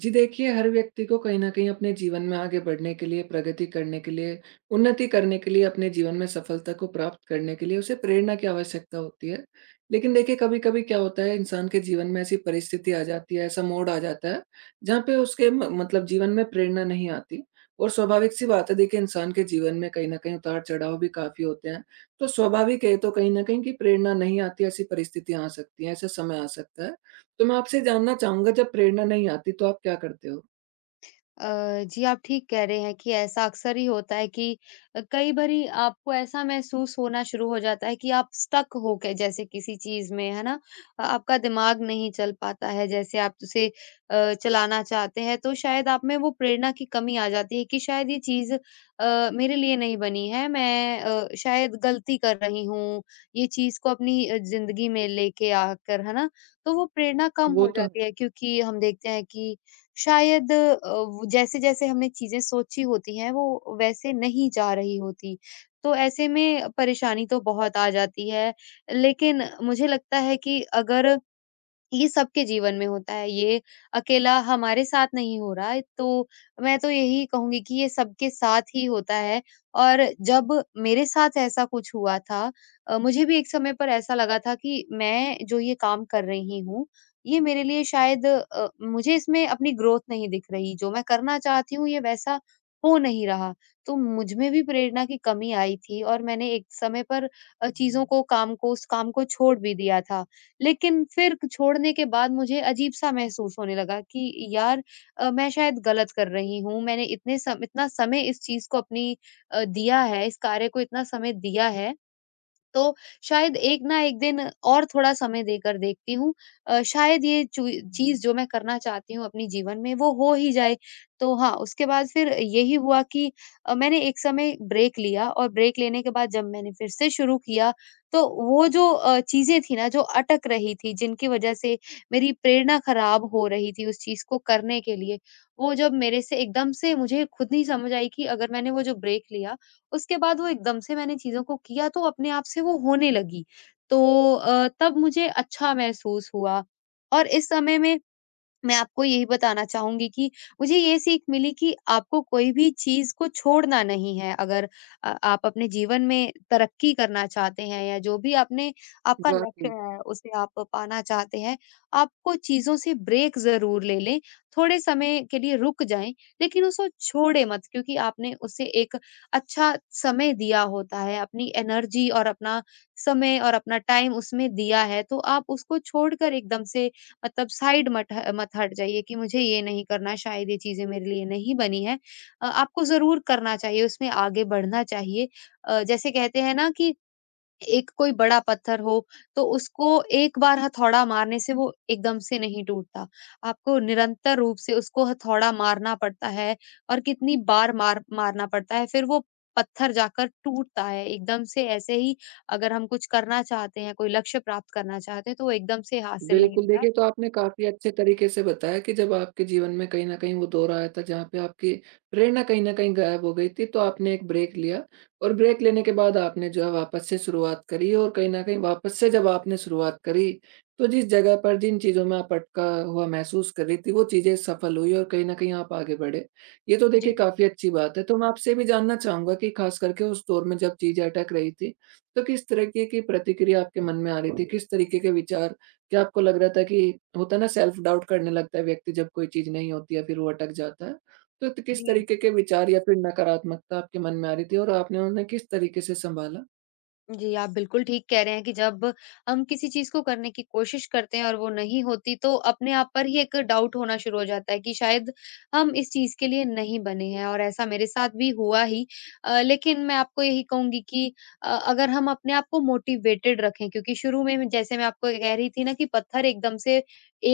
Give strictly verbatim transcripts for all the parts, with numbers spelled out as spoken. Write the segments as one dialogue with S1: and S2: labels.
S1: जी देखिए, हर व्यक्ति को कहीं न कहीं अपने जीवन में आगे बढ़ने के लिए, प्रगति करने के लिए, उन्नति करने के लिए, अपने जीवन में सफलता को प्राप्त करने के लिए उसे प्रेरणा की आवश्यकता होती है। लेकिन देखिए, कभी-कभी क्या होता है, इंसान के जीवन में ऐसी परिस्थिति आ जाती है, ऐसा मोड़ आ जाता है, जहाँ पे उसके म मतलब जीवन में प्रेरणा नहीं आती। और स्वाभाविक-सी बात है, देखिए इंसान के जीवन में कहीं न कहीं उतार-चढ़ाव भी काफ़ी होते हैं। तो स्वाभाविक है, तो कहीं न कहीं कि प्रेरणा नहीं आती, ऐसी परिस्थितियाँ आ सकती हैं, ऐसा समय आ सकता है। तो मैं आपसे जानना चाहूँगा, जब प्रेरणा नहीं आती तो आप क्या करते हो?
S2: अ, जी, आप ठीक कह रहे हैं कि ऐसा अक्सर ही होता है कि अ, कई बारी आपको ऐसा महसूस होना शुरू हो जाता है कि आप स्टक हो गए जैसे किसी चीज़ में, है ना? अ, आपका दिमाग नहीं चल पाता है जैसे आप उसे अ, चलाना चाहते हैं, तो शायद आप में वो प्रेरणा की कमी आ जाती है कि शायद ये चीज़ अ, मेरे लिए नहीं बनी है, मैं अ, शायद गलती कर रही हूँ, ये चीज़ को अपनी अ, ज़िंदगी में लेके आकर, है ना? तो वो प्रेरणा कम
S1: वो
S2: हो
S1: तो है,
S2: जाती है क्योंकि हम देखते हैं कि शायद अ, वो जैसे-जैसे हमने चीज़ें सोची होती हैं, वो वैसे नहीं जा रही होती। तो ऐसे में परेशानी तो बहुत आ जाती है। लेकिन मुझे लगता है कि अगर ये सबके जीवन में होता है, ये अकेला हमारे साथ नहीं हो रहा है, तो मैं तो यही कहूँगी कि ये सबके साथ ही होता है और जब मेरे साथ ऐसा कुछ हुआ था। अ, मुझे भी एक समय पर ऐसा लगा था कि मैं जो ये काम कर रही हूँ, ये मेरे लिए शायद अ, मुझे इसमें अपनी ग्रोथ नहीं दिख रही, जो मैं करना चाहती हूँ ये वैसा हो नहीं रहा। तो मुझ में भी प्रेरणा की कमी आई थी और मैंने एक समय पर अ, चीज़ों को काम को उस काम को छोड़ भी दिया था। लेकिन फिर छोड़ने के बाद मुझे अजीब-सा महसूस होने लगा कि यार, अ, मैं शायद गलत कर रही हूँ। मैंने इतने सम इतना समय इस चीज़ को अपनी अ, दिया है, इस कार्य को इतना समय दिया है तो शायद एक ना एक दिन और थोड़ा समय देकर देखती हूँ। अ, शायद ये चू चीज़ जो मैं करना चाहती हूँ अपने जीवन में वो हो ही जाए। तो हाँ, उसके बाद फिर यही हुआ कि अ, मैंने एक समय ब्रेक लिया और ब्रेक लेने के बाद जब मैंने फिर से शुरू किया, तो वो जो अ, चीज़ें थी ना जो अटक रही थी, जिनकी वज़ह से मेरी प्रेरणा ख़राब हो रही थी उस चीज़ को करने के लिए, वो जब मेरे से एकदम से मुझे खुद नहीं समझ आई कि अगर मैंने वो जो ब्रेक लिया, उसके बाद वो एकदम से मैंने चीज़ों को किया तो अपने आप से वो होने लगी। तो अ, तब मुझे अच्छा महसूस हुआ और इस समय में मैं आपको यही बताना चाहूँगी कि मुझे ये सीख मिली कि आपको कोई भी चीज़ को छोड़ना नहीं है। अगर अ, आप अपने जीवन में तरक्की करना चाहते हैं या जो भी आपने आपका लक्ष्य
S1: वाक़ई।
S2: है, उसे आप पाना चाहते हैं, आपको चीज़ों से ब्रेक ज़रूर ले लें, थोड़े समय के लिए रुक जाएँ, लेकिन उसको छोड़े मत क्योंकि आपने उसे एक अच्छा समय दिया होता है, अपनी एनर्जी और अपना समय और अपना टाइम उसमें दिया है, तो आप उसको छोड़कर एकदम से मतलब साइड मत ह मत हट जाइए कि मुझे ये नहीं करना, शायद ये चीज़ें मेरे लिए नहीं बनी है। अ, आपको ज़रूर करना चाहिए, उसमें आगे बढ़ना चाहिए। अ, जैसे कहते हैं ना कि एक कोई बड़ा पत्थर हो, तो उसको एक बार हथौड़ा मारने से वो एकदम से नहीं टूटता। आपको निरंतर रूप से उसको हथौड़ा मारना पड़ता है और कितनी बार मार मारना पड़ता है, फिर वो पत्थर जाकर टूटता है। एकदम से ऐसे ही अगर हम कुछ करना चाहते हैं, कोई लक्ष्य प्राप्त करना चाहते हैं, तो वो एकदम से हासिल नहीं
S1: बिल्कुल,
S2: होता।
S1: देखिए तो आपने काफ़ी अच्छे तरीके से बताया कि जब आपके जीवन में कहीं न कहीं वो दौर आया था, जहाँ पे आपकी प्रेरणा कहीं न कहीं गायब हो गई थी, तो आपने एक ब्रेक लिया, और ब्रेक लेने के बाद आपने जो है वापस से शुरुआत करी, और कहीं न कहीं वापस से जब आपने शुरुआत करी, तो जिस जगह पर, जिन चीज़ों में आप अटका हुआ महसूस कर रही थी, वो चीज़ें सफल हुई और कहीं न कहीं आप आगे बढ़े। ये तो देखिए
S2: जी।
S1: काफ़ी अच्छी बात है। तो मैं आपसे ये भी जानना चाहूँगा कि ख़ास करके उस दौर में, जब चीज़ें अटक रही थी, तो किस तरीके की प्रतिक्रिया आपके मन में आ रही थी? किस तरीके के विचार? क्या आपको लग रहा था कि होता है ना, सेल्फ डाउट करने लगता है व्यक्ति, जब कोई चीज़ नहीं होती है, फिर वो अटक जाता है। तो त किस
S2: जी।
S1: तरीके के विचार या फिर नकारात्मकता आपके मन में आ रही थी, और आपने उन्हें किस तरीके से सँभाला?
S2: जी, आप बिल्कुल ठीक कह रहे हैं कि जब हम किसी चीज़ को करने की कोशिश करते हैं और वो नहीं होती तो अपने आप पर ही एक डाउट होना शुरू हो जाता है कि शायद हम इस चीज़ के लिए नहीं बने हैं और ऐसा मेरे साथ भी हुआ ही। अ, लेकिन मैं आपको यही कहूँगी कि अ, अगर हम अपने आप को मोटिवेटेड रखें क्योंकि शुरू में मैं जैसे मैं आपको कह रही थी ना कि पत्थर एकदम से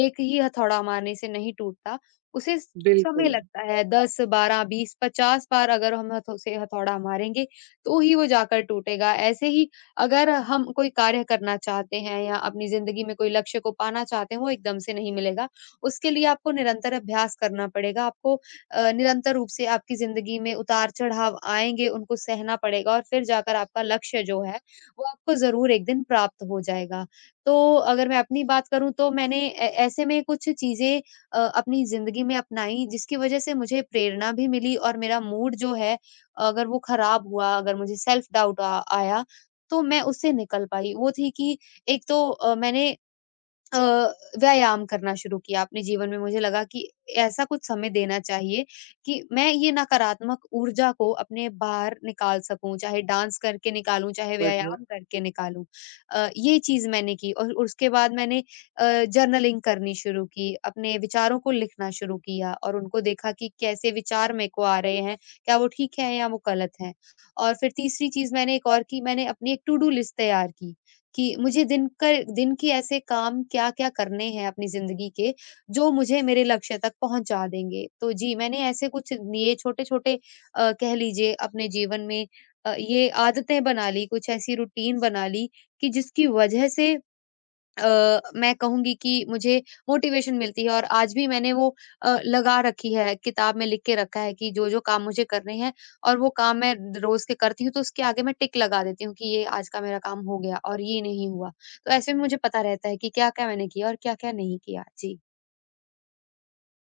S2: एक ही हथौड़ा मारने से नहीं टूटता, उसे समय
S1: बिल्कुल।
S2: लगता है दस, बारह, बीस, पचास बार अगर हम हथो से हथौड़ा मारेंगे, तो ही वो जाकर टूटेगा। ऐसे ही अगर हम कोई कार्य करना चाहते हैं या अपनी ज़िंदगी में कोई लक्ष्य को पाना चाहते हैं, वो एकदम से नहीं मिलेगा। उसके लिए आपको निरंतर अभ्यास करना पड़ेगा, आपको अ, निरंतर रूप से आपकी ज़िंदगी में उतार-चढ़ाव आएँगे, उनको सहना पड़ेगा और फिर जाकर आपका लक्ष्य जो है, वो आपको ज़रूर एक दिन प्राप्त हो जाएगा। तो अगर मैं अपनी बात करूँ तो मैंने ऐ ऐसे में कुछ चीज़ें अ, अपनी ज़िंदगी में अपनाई जिसकी वज़ह से मुझे प्रेरणा भी मिली और मेरा मूड जो है, अगर वो खराब हुआ, अगर मुझे सेल्फ डाउट आ आया तो मैं उससे निकल पाई। वो थी कि एक तो अ, मैंने अ, व्यायाम करना शुरू किया अपने जीवन में मुझे लगा कि ऐसा कुछ समय देना चाहिए कि मैं ये नकारात्मक ऊर्जा को अपने बाहर निकाल सकूं, चाहे डांस करके निकालूं, चाहे
S1: बढ़िया।
S2: व्यायाम करके निकालूं। अ, ये चीज मैंने की और उसके बाद मैंने जर्नलिंग करनी शुरू की, अपने विचारों को लिखना शुरू किया और उनको देखा कि कैसे विचार मेरे को आ रहे हैं, क्या वो ठीक है या वो गलत है। और फिर तीसरी चीज मैंने एक और की, मैंने अपनी एक टू डू लिस्ट तैयार की कि मुझे दिन का दिन की ऐसे काम क्या-क्या करने हैं अपनी ज़िंदगी के, जो मुझे मेरे लक्ष्य तक पहुँचा देंगे। तो जी, मैंने ऐसे कुछ लिए छोटे-छोटे अ, कह लीजिए अपने जीवन में अ, ये आदतें बना ली, कुछ ऐसी रूटीन बना ली कि जिसकी वजह से अ, मैं कहूँगी कि मुझे मोटिवेशन मिलती है और आज भी मैंने वो अ, लगा रखी है, किताब में लिख के रखा है कि जो-जो काम मुझे करने हैं और वो काम मैं द रोज़ के करती हूँ, तो उसके आगे मैं टिक लगा देती हूँ कि ये आज का मेरा काम हो गया और ये नहीं हुआ। तो ऐसे में मुझे पता रहता है कि क्या-क्या मैंने किया और क्या-क्या नहीं किया। जी।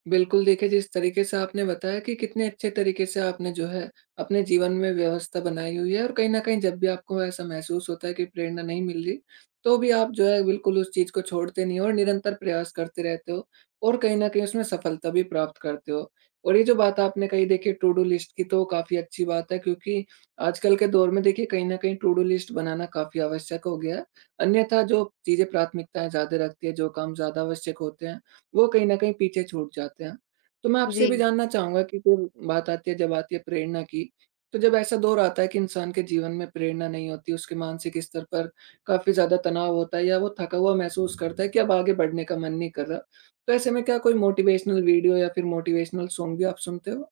S1: बिल्कुल, देखिए जिस तरीके से आपने बताया कि कितने अच्छे तरीके से आपने जो है अपने जीवन में व्यवस्था बनाई हुई है, और कहीं न कहीं जब भी आपको ऐसा महसूस होता है कि प्रेरणा नहीं मिल रही, तो भी आप जो है बिल्कुल उस चीज़ को छोड़ते नहीं हो और निरंतर प्रयास करते रहते हो, और कहीं न कहीं उसमें सफलता भी प्राप्त करते हो। और ये जो बात आपने कही देखिए, टू डू लिस्ट की, तो काफ़ी अच्छी बात है, क्योंकि आजकल के दौर में देखिए कहीं न कहीं टू डू लिस्ट बनाना काफ़ी आवश्यक हो गया है। अन्यथा जो चीज़ें प्राथमिकताएँ ज़्यादा रखती है, जो काम ज़्यादा आवश्यक होते हैं, वो कहीं न कहीं पीछे छूट जाते हैं। तो मैं
S2: जी।
S1: आपसे भी जानना चाहूँगा कि फिर बात आती है, जब आती है प्रेरणा की, तो जब ऐसा दौर आता है कि इंसान के जीवन में प्रेरणा नहीं होती, उसके मानसिक स्तर पर काफ़ी ज़्यादा तनाव होता है, या वो थका हुआ महसूस करता है कि अब आगे बढ़ने का मन नहीं कर रहा। तो ऐसे में क्या कोई मोटिवेशनल वीडियो या फिर मोटिवेशनल सॉन्ग भी आप सुनते हो?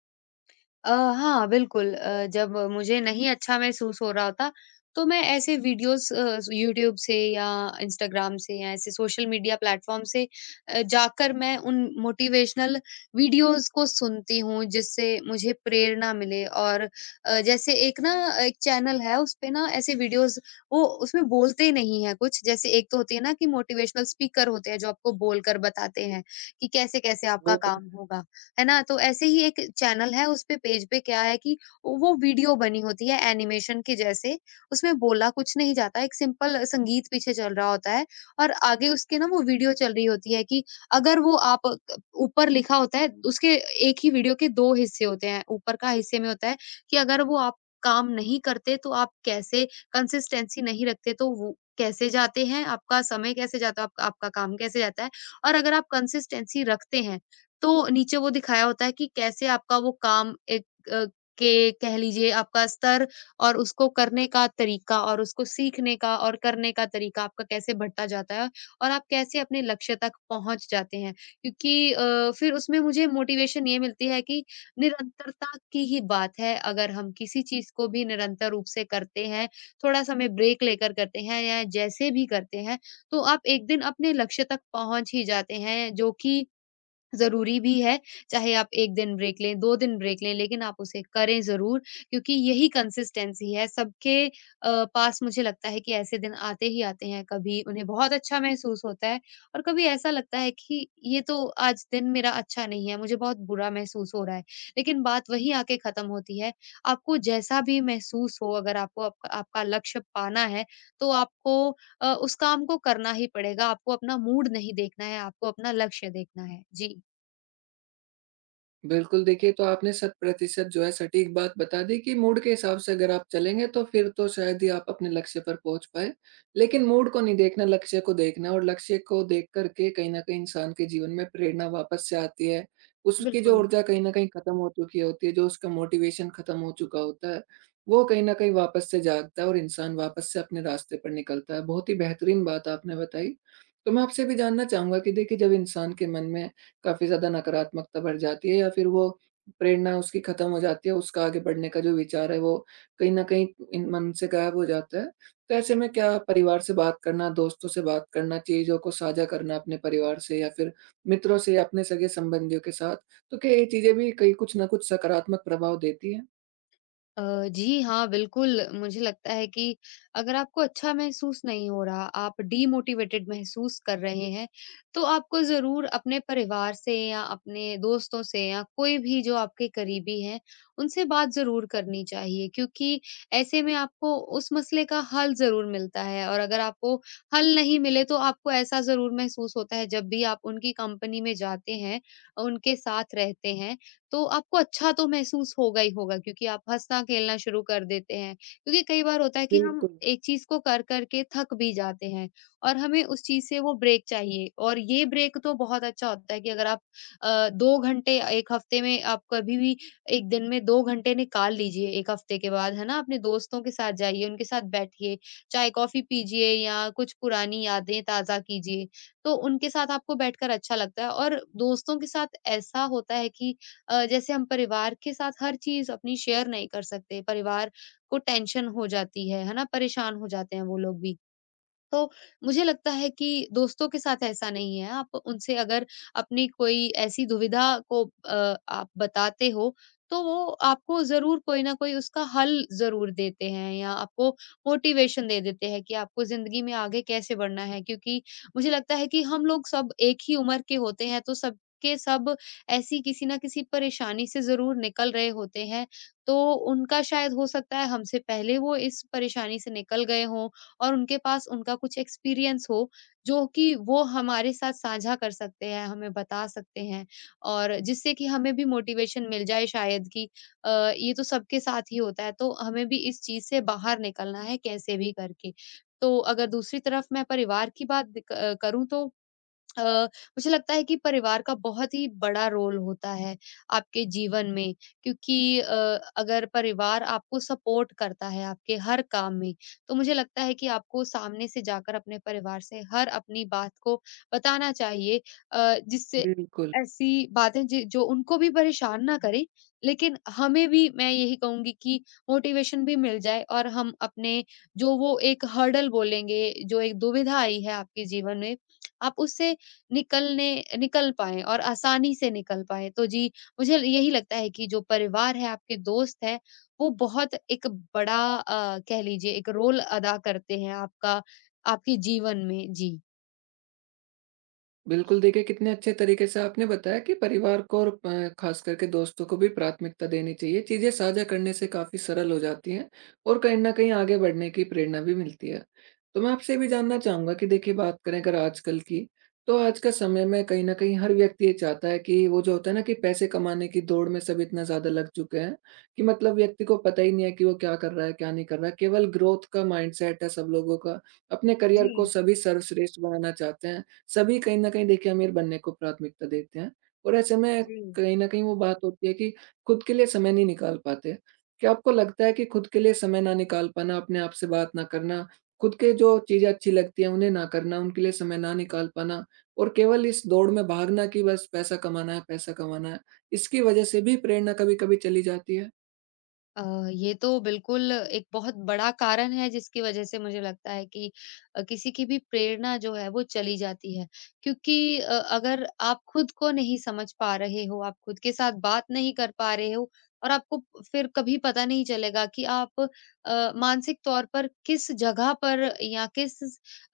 S2: अ, हाँ, बिल्कुल। अ, जब मुझे नहीं अच्छा महसूस हो रहा होता, तो मैं ऐसे वीडियोज़ अ, यूट्यूब से या इंस्टाग्राम से या ऐसे सोशल मीडिया प्लेटफ़ॉर्म से अ, जाकर मैं उन मोटिवेशनल वीडियोज़ को सुनती हूँ, जिससे मुझे प्रेरणा मिले। और अ, जैसे एक ना एक चैनल है, उस पे ना ऐसे वीडियोज़, वो उसमें बोलते नहीं हैं कुछ, जैसे एक तो होती है ना कि मोटिवेशनल स्पीकर होते हैं, जो आपको बोलकर बताते हैं कि कैसे-कैसे आपका
S1: वो तो
S2: काम होगा। है ना? तो ऐसे ही एक चैनल है उसपे पेज पे, क्या है कि वो वीडियो बनी होती है एनिमेशन के जैसे, उसमें बोला कुछ नहीं जाता, एक सिंपल संगीत पीछे चल रहा होता है और आगे उसके ना वो वीडियो चल रही होती है कि अगर वो आप क ऊपर लिखा होता है उसके, एक ही वीडियो के दो हिस्से होते हैं, ऊपर का हिस्से में होता है कि अगर वो आप काम नहीं करते तो आप कैसे कंसिस्टेंसी नहीं रखते तो वो कैसे जाते हैं, आपका समय कैसे जाता है, आप आपका काम कैसे जाता है। और अगर आप कंसिस्टेंसी रखते हैं तो नीचे वो दिखाया होता है कि कैसे आपका वो काम, एक अ, के कह लीजिए आपका स्तर और उसको करने का तरीका और उसको सीखने का और करने का तरीका आपका कैसे बढ़ता जाता है और आप कैसे अपने लक्ष्य तक पहुंच जाते हैं, क्योंकि अ, फिर उसमें मुझे मोटिवेशन ये मिलती है कि निरंतरता की ही बात है, अगर हम किसी चीज को भी निरंतर रूप से करते हैं, थोड़ा समय ब्रेक लेकर करते हैं या जैसे भी करते हैं, तो आप एक दिन अपने लक्ष्य तक पहुंच ही जाते हैं जो कि ज़रूरी भी है, चाहे आप एक दिन ब्रेक लें, दो दिन ब्रेक लें, लेकिन आप उसे करें ज़रूर क्योंकि यही कंसिस्टेंसी है। सबके अ, पास मुझे लगता है कि ऐसे दिन आते ही आते हैं, कभी उन्हें बहुत अच्छा महसूस होता है और कभी ऐसा लगता है कि ये तो आज दिन मेरा अच्छा नहीं है, मुझे बहुत बुरा महसूस हो रहा है। लेकिन बात वहीं आके ख़त्म होती है, आपको जैसा भी महसूस हो, अगर आपको आपका आपका लक्ष्य पाना है, तो आपको अ, उस काम को करना ही पड़ेगा, आपको अपना मूड नहीं देखना है, आपको अपना लक्ष्य देखना है। जी।
S1: बिल्कुल, देखिए तो आपने शत प्रतिशत जो है सटीक बात बता दी कि मूड के हिसाब से अगर आप चलेंगे, तो फिर तो शायद ही आप अपने लक्ष्य पर पहुँच पाएँ। लेकिन मूड को नहीं देखना, लक्ष्य को देखना है, और लक्ष्य को देख कर के कहीं न कहीं इंसान के जीवन में प्रेरणा वापस से आती है। उसकी जो
S2: बिल्कुल।
S1: ऊर्जा कहीं न कहीं खत्म हो चुकी होती है, जो उसका मोटिवेशन खत्म हो चुका होता है, वो कहीं न कहीं वापस से जागता है, और इंसान वापस से अपने रास्ते पर निकलता है। बहुत ही बेहतरीन बात आपने बताई। तो मैं आपसे भी जानना चाहूँगा कि देखिए, जब इंसान के मन में काफ़ी ज़्यादा नकारात्मकता बढ़ जाती है, या फिर वो प्रेरणा उसकी ख़त्म हो जाती है, उसका आगे बढ़ने का जो विचार है, वो कहीं न कहीं इन मन से गायब हो जाता है। तो ऐसे में क्या परिवार से बात करना, दोस्तों से बात करना, चीज़ों को साझा करना अपने परिवार से या फिर मित्रों से या अपने सगे-संबंधियों के साथ, तो क्या ये चीज़ें भी कहीं कुछ न कुछ सकारात्मक प्रभाव देती हैं?
S2: अ, जी हाँ, बिल्कुल मुझे लगता है कि अगर आपको अच्छा महसूस नहीं हो रहा, आप डीमोटिवेटेड महसूस कर रहे हैं, तो आपको ज़रूर अपने परिवार से या अपने दोस्तों से या कोई भी जो आपके करीबी हैं, उनसे बात ज़रूर करनी चाहिए क्योंकि ऐसे में आपको उस मसले का हल ज़रूर मिलता है और अगर आपको हल नहीं मिले तो आपको ऐसा ज़रूर महसूस होता है, जब भी आप उनकी कंपनी में जाते हैं, उनके साथ रहते हैं, तो आपको अच्छा तो महसूस होगा ही होगा क्योंकि आप हँसना-खेलना शुरू कर देते हैं। क्योंकि कई बार होता है कि हम
S1: बिल्कुल,
S2: एक चीज़ को कर-कर के थक भी जाते हैं और हमें उस चीज़ से वो ब्रेक चाहिए। और ये ब्रेक तो बहुत अच्छा होता है कि अगर आप अ, दो घंटे एक हफ्ते में आप कभी भी एक दिन में दो घंटे निकाल लीजिए एक हफ्ते के बाद, है ना? अपने दोस्तों के साथ जाइए, उनके साथ बैठिए, चाय-कॉफ़ी पीजिए या कुछ पुरानी यादें ताज़ा कीजिए। तो उनके साथ आपको बैठकर अच्छा लगता है। और दोस्तों के साथ ऐसा होता है कि अ, जैसे हम परिवार के साथ हर चीज़ अपनी शेयर नहीं कर सकते, परिवार को टेंशन हो जाती है, है ना? परेशान हो जाते हैं वो लोग भी। तो मुझे लगता है कि दोस्तों के साथ ऐसा नहीं है। आप उनसे अगर अपनी कोई ऐसी दुविधा को अ, आप बताते हो, तो वो आपको ज़रूर कोई न कोई उसका हल ज़रूर देते हैं या आपको मोटिवेशन दे देते हैं कि आपको ज़िंदगी में आगे कैसे बढ़ना है। क्योंकि मुझे लगता है कि हम लोग सब एक ही उम्र के होते हैं, तो सबके सब ऐसी किसी न किसी परेशानी से ज़रूर निकल रहे होते हैं। तो उनका शायद हो सकता है हमसे पहले वो इस परेशानी से निकल गए हों और उनके पास उनका कुछ एक्सपीरियंस हो, जो कि वो हमारे साथ साझा कर सकते हैं, हमें बता सकते हैं। और जिससे कि हमें भी मोटिवेशन मिल जाए शायद कि अ, ये तो सबके साथ ही होता है, तो हमें भी इस चीज़ से बाहर निकलना है कैसे भी करके। तो अगर दूसरी तरफ मैं परिवार की बात क करूँ तो अ, मुझे लगता है कि परिवार का बहुत ही बड़ा रोल होता है आपके जीवन में। क्योंकि अ, अगर परिवार आपको सपोर्ट करता है आपके हर काम में, तो मुझे लगता है कि आपको सामने से जाकर अपने परिवार से हर अपनी बात को बताना चाहिए, अ, जिससे
S1: बिल्कुल।
S2: ऐसी बातें जि- जो उनको भी परेशान ना करें। लेकिन हमें भी, मैं यही कहूंगी कि मोटिवेशन भी मिल जाए और हम अपने जो वो एक हर्डल बोलेंगे, जो एक दुविधा आई है आपके जीवन में, आप उससे निकलने निकल पाएँ और आसानी से निकल पाएँ। तो जी, मुझे यही लगता है कि जो परिवार है, आपके दोस्त हैं, वो बहुत एक बड़ा, अ, कह लीजिए, एक रोल अदा करते हैं आपका आपके जीवन में। जी।
S1: बिल्कुल, देखिए कितने अच्छे तरीके से आपने बताया कि परिवार को और अ, ख़ास करके दोस्तों को भी प्राथमिकता देनी चाहिए। चीज़ें साझा करने से काफ़ी सरल हो जाती हैं, और कहीं न कहीं आगे बढ़ने की प्रेरणा भी मिलती है। तो मैं आपसे ये भी जानना चाहूँगा कि देखिए, बात करें अगर आजकल की, तो आज का समय में कहीं न कहीं हर व्यक्ति ये चाहता है कि वो, जो होता है ना, कि पैसे कमाने की दौड़ में सब इतना ज़्यादा लग चुके हैं कि मतलब व्यक्ति को पता ही नहीं है कि वो क्या कर रहा है, क्या नहीं कर रहा है। केवल ग्रोथ का माइंडसेट है सब लोगों का। अपने करियर को
S2: जी,
S1: सभी सर्वश्रेष्ठ बनाना चाहते हैं। सभी कहीं न कहीं देखिए अमीर बनने को प्राथमिकता देते हैं, और ऐसे में
S2: जी।
S1: कहीं न कहीं वो बात होती है कि खुद के लिए समय नहीं निकाल पाते। क्या आपको लगता है कि खुद के लिए समय ना निकाल पाना, अपने आप से बात ना करना, खुद के जो चीज़ें अच्छी लगती हैं उन्हें ना करना, उनके लिए समय ना निकाल पाना, और केवल इस दौड़ में भागना कि बस पैसा कमाना है, पैसा कमाना है, इसकी वज़ह से भी प्रेरणा कभी-कभी चली जाती है?
S2: अ, ये तो बिल्कुल एक बहुत बड़ा कारण है जिसकी वजह से मुझे लगता है कि अ, किसी की भी प्रेरणा जो है वो चली जाती है। क्योंकि अ, अगर आप खुद को नहीं समझ पा रहे हो, आप खुद के साथ बात नहीं कर पा रहे हो और आपको फिर कभी पता नहीं चलेगा कि आप अ, मानसिक तौर पर किस जगह पर या किस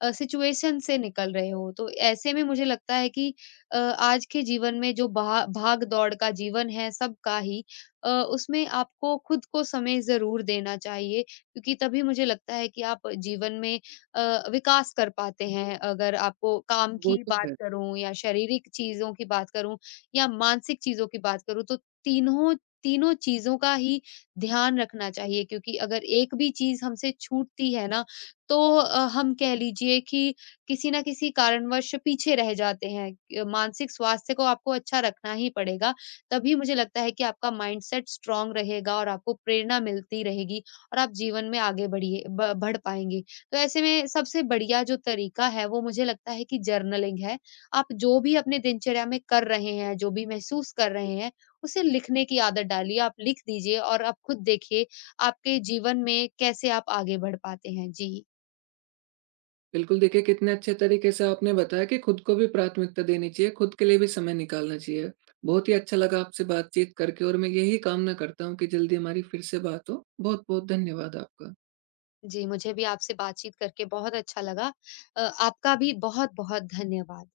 S2: अ, सिचुएशन से निकल रहे हो। तो ऐसे में मुझे लगता है कि अ, आज के जीवन में जो भा भाग-दौड़ का जीवन है सबका ही, अ, उसमें आपको खुद को समय ज़रूर देना चाहिए। क्योंकि तभी मुझे लगता है कि आप जीवन में अ, विकास कर पाते हैं। अगर आपको काम
S1: वो
S2: की
S1: तो
S2: बात
S1: है।
S2: करूँ या शारीरिक चीज़ों की बात करूँ या मानसिक चीज़ों की बात करूँ, तो तीनों तीनों चीज़ों का ही ध्यान रखना चाहिए। क्योंकि अगर एक भी चीज़ हमसे छूटती है ना, तो अ, हम कह लीजिए कि किसी न किसी कारणवश पीछे रह जाते हैं। अ, मानसिक स्वास्थ्य को आपको अच्छा रखना ही पड़ेगा, तभी मुझे लगता है कि आपका माइंडसेट स्ट्रांग रहेगा और आपको प्रेरणा मिलती रहेगी और आप जीवन में आगे बढ़िए ब- बढ़ पाएंगे। तो ऐसे में सबसे बढ़िया जो तरीका है, वो मुझे लगता है कि जर्नलिंग है। आप जो भी अपने दिनचर्या में कर रहे हैं, जो भी महसूस कर रहे हैं, उसे लिखने की आदत डालिए। आप लिख दीजिए और आप खुद देखिए आपके जीवन में कैसे आप आगे बढ़ पाते हैं। जी।
S1: बिल्कुल, देखिए कितने अच्छे तरीके से आपने बताया कि खुद को भी प्राथमिकता देनी चाहिए, खुद के लिए भी समय निकालना चाहिए। बहुत ही अच्छा लगा आपसे बातचीत करके, और मैं यही कामना करता हूँ कि जल्दी हमारी फिर से बात हो। बहुत-बहुत धन्यवाद आपका।
S2: जी, मुझे भी आपसे बातचीत करके बहुत अच्छा लगा। अ, आपका भी बहुत बहुत धन्यवाद।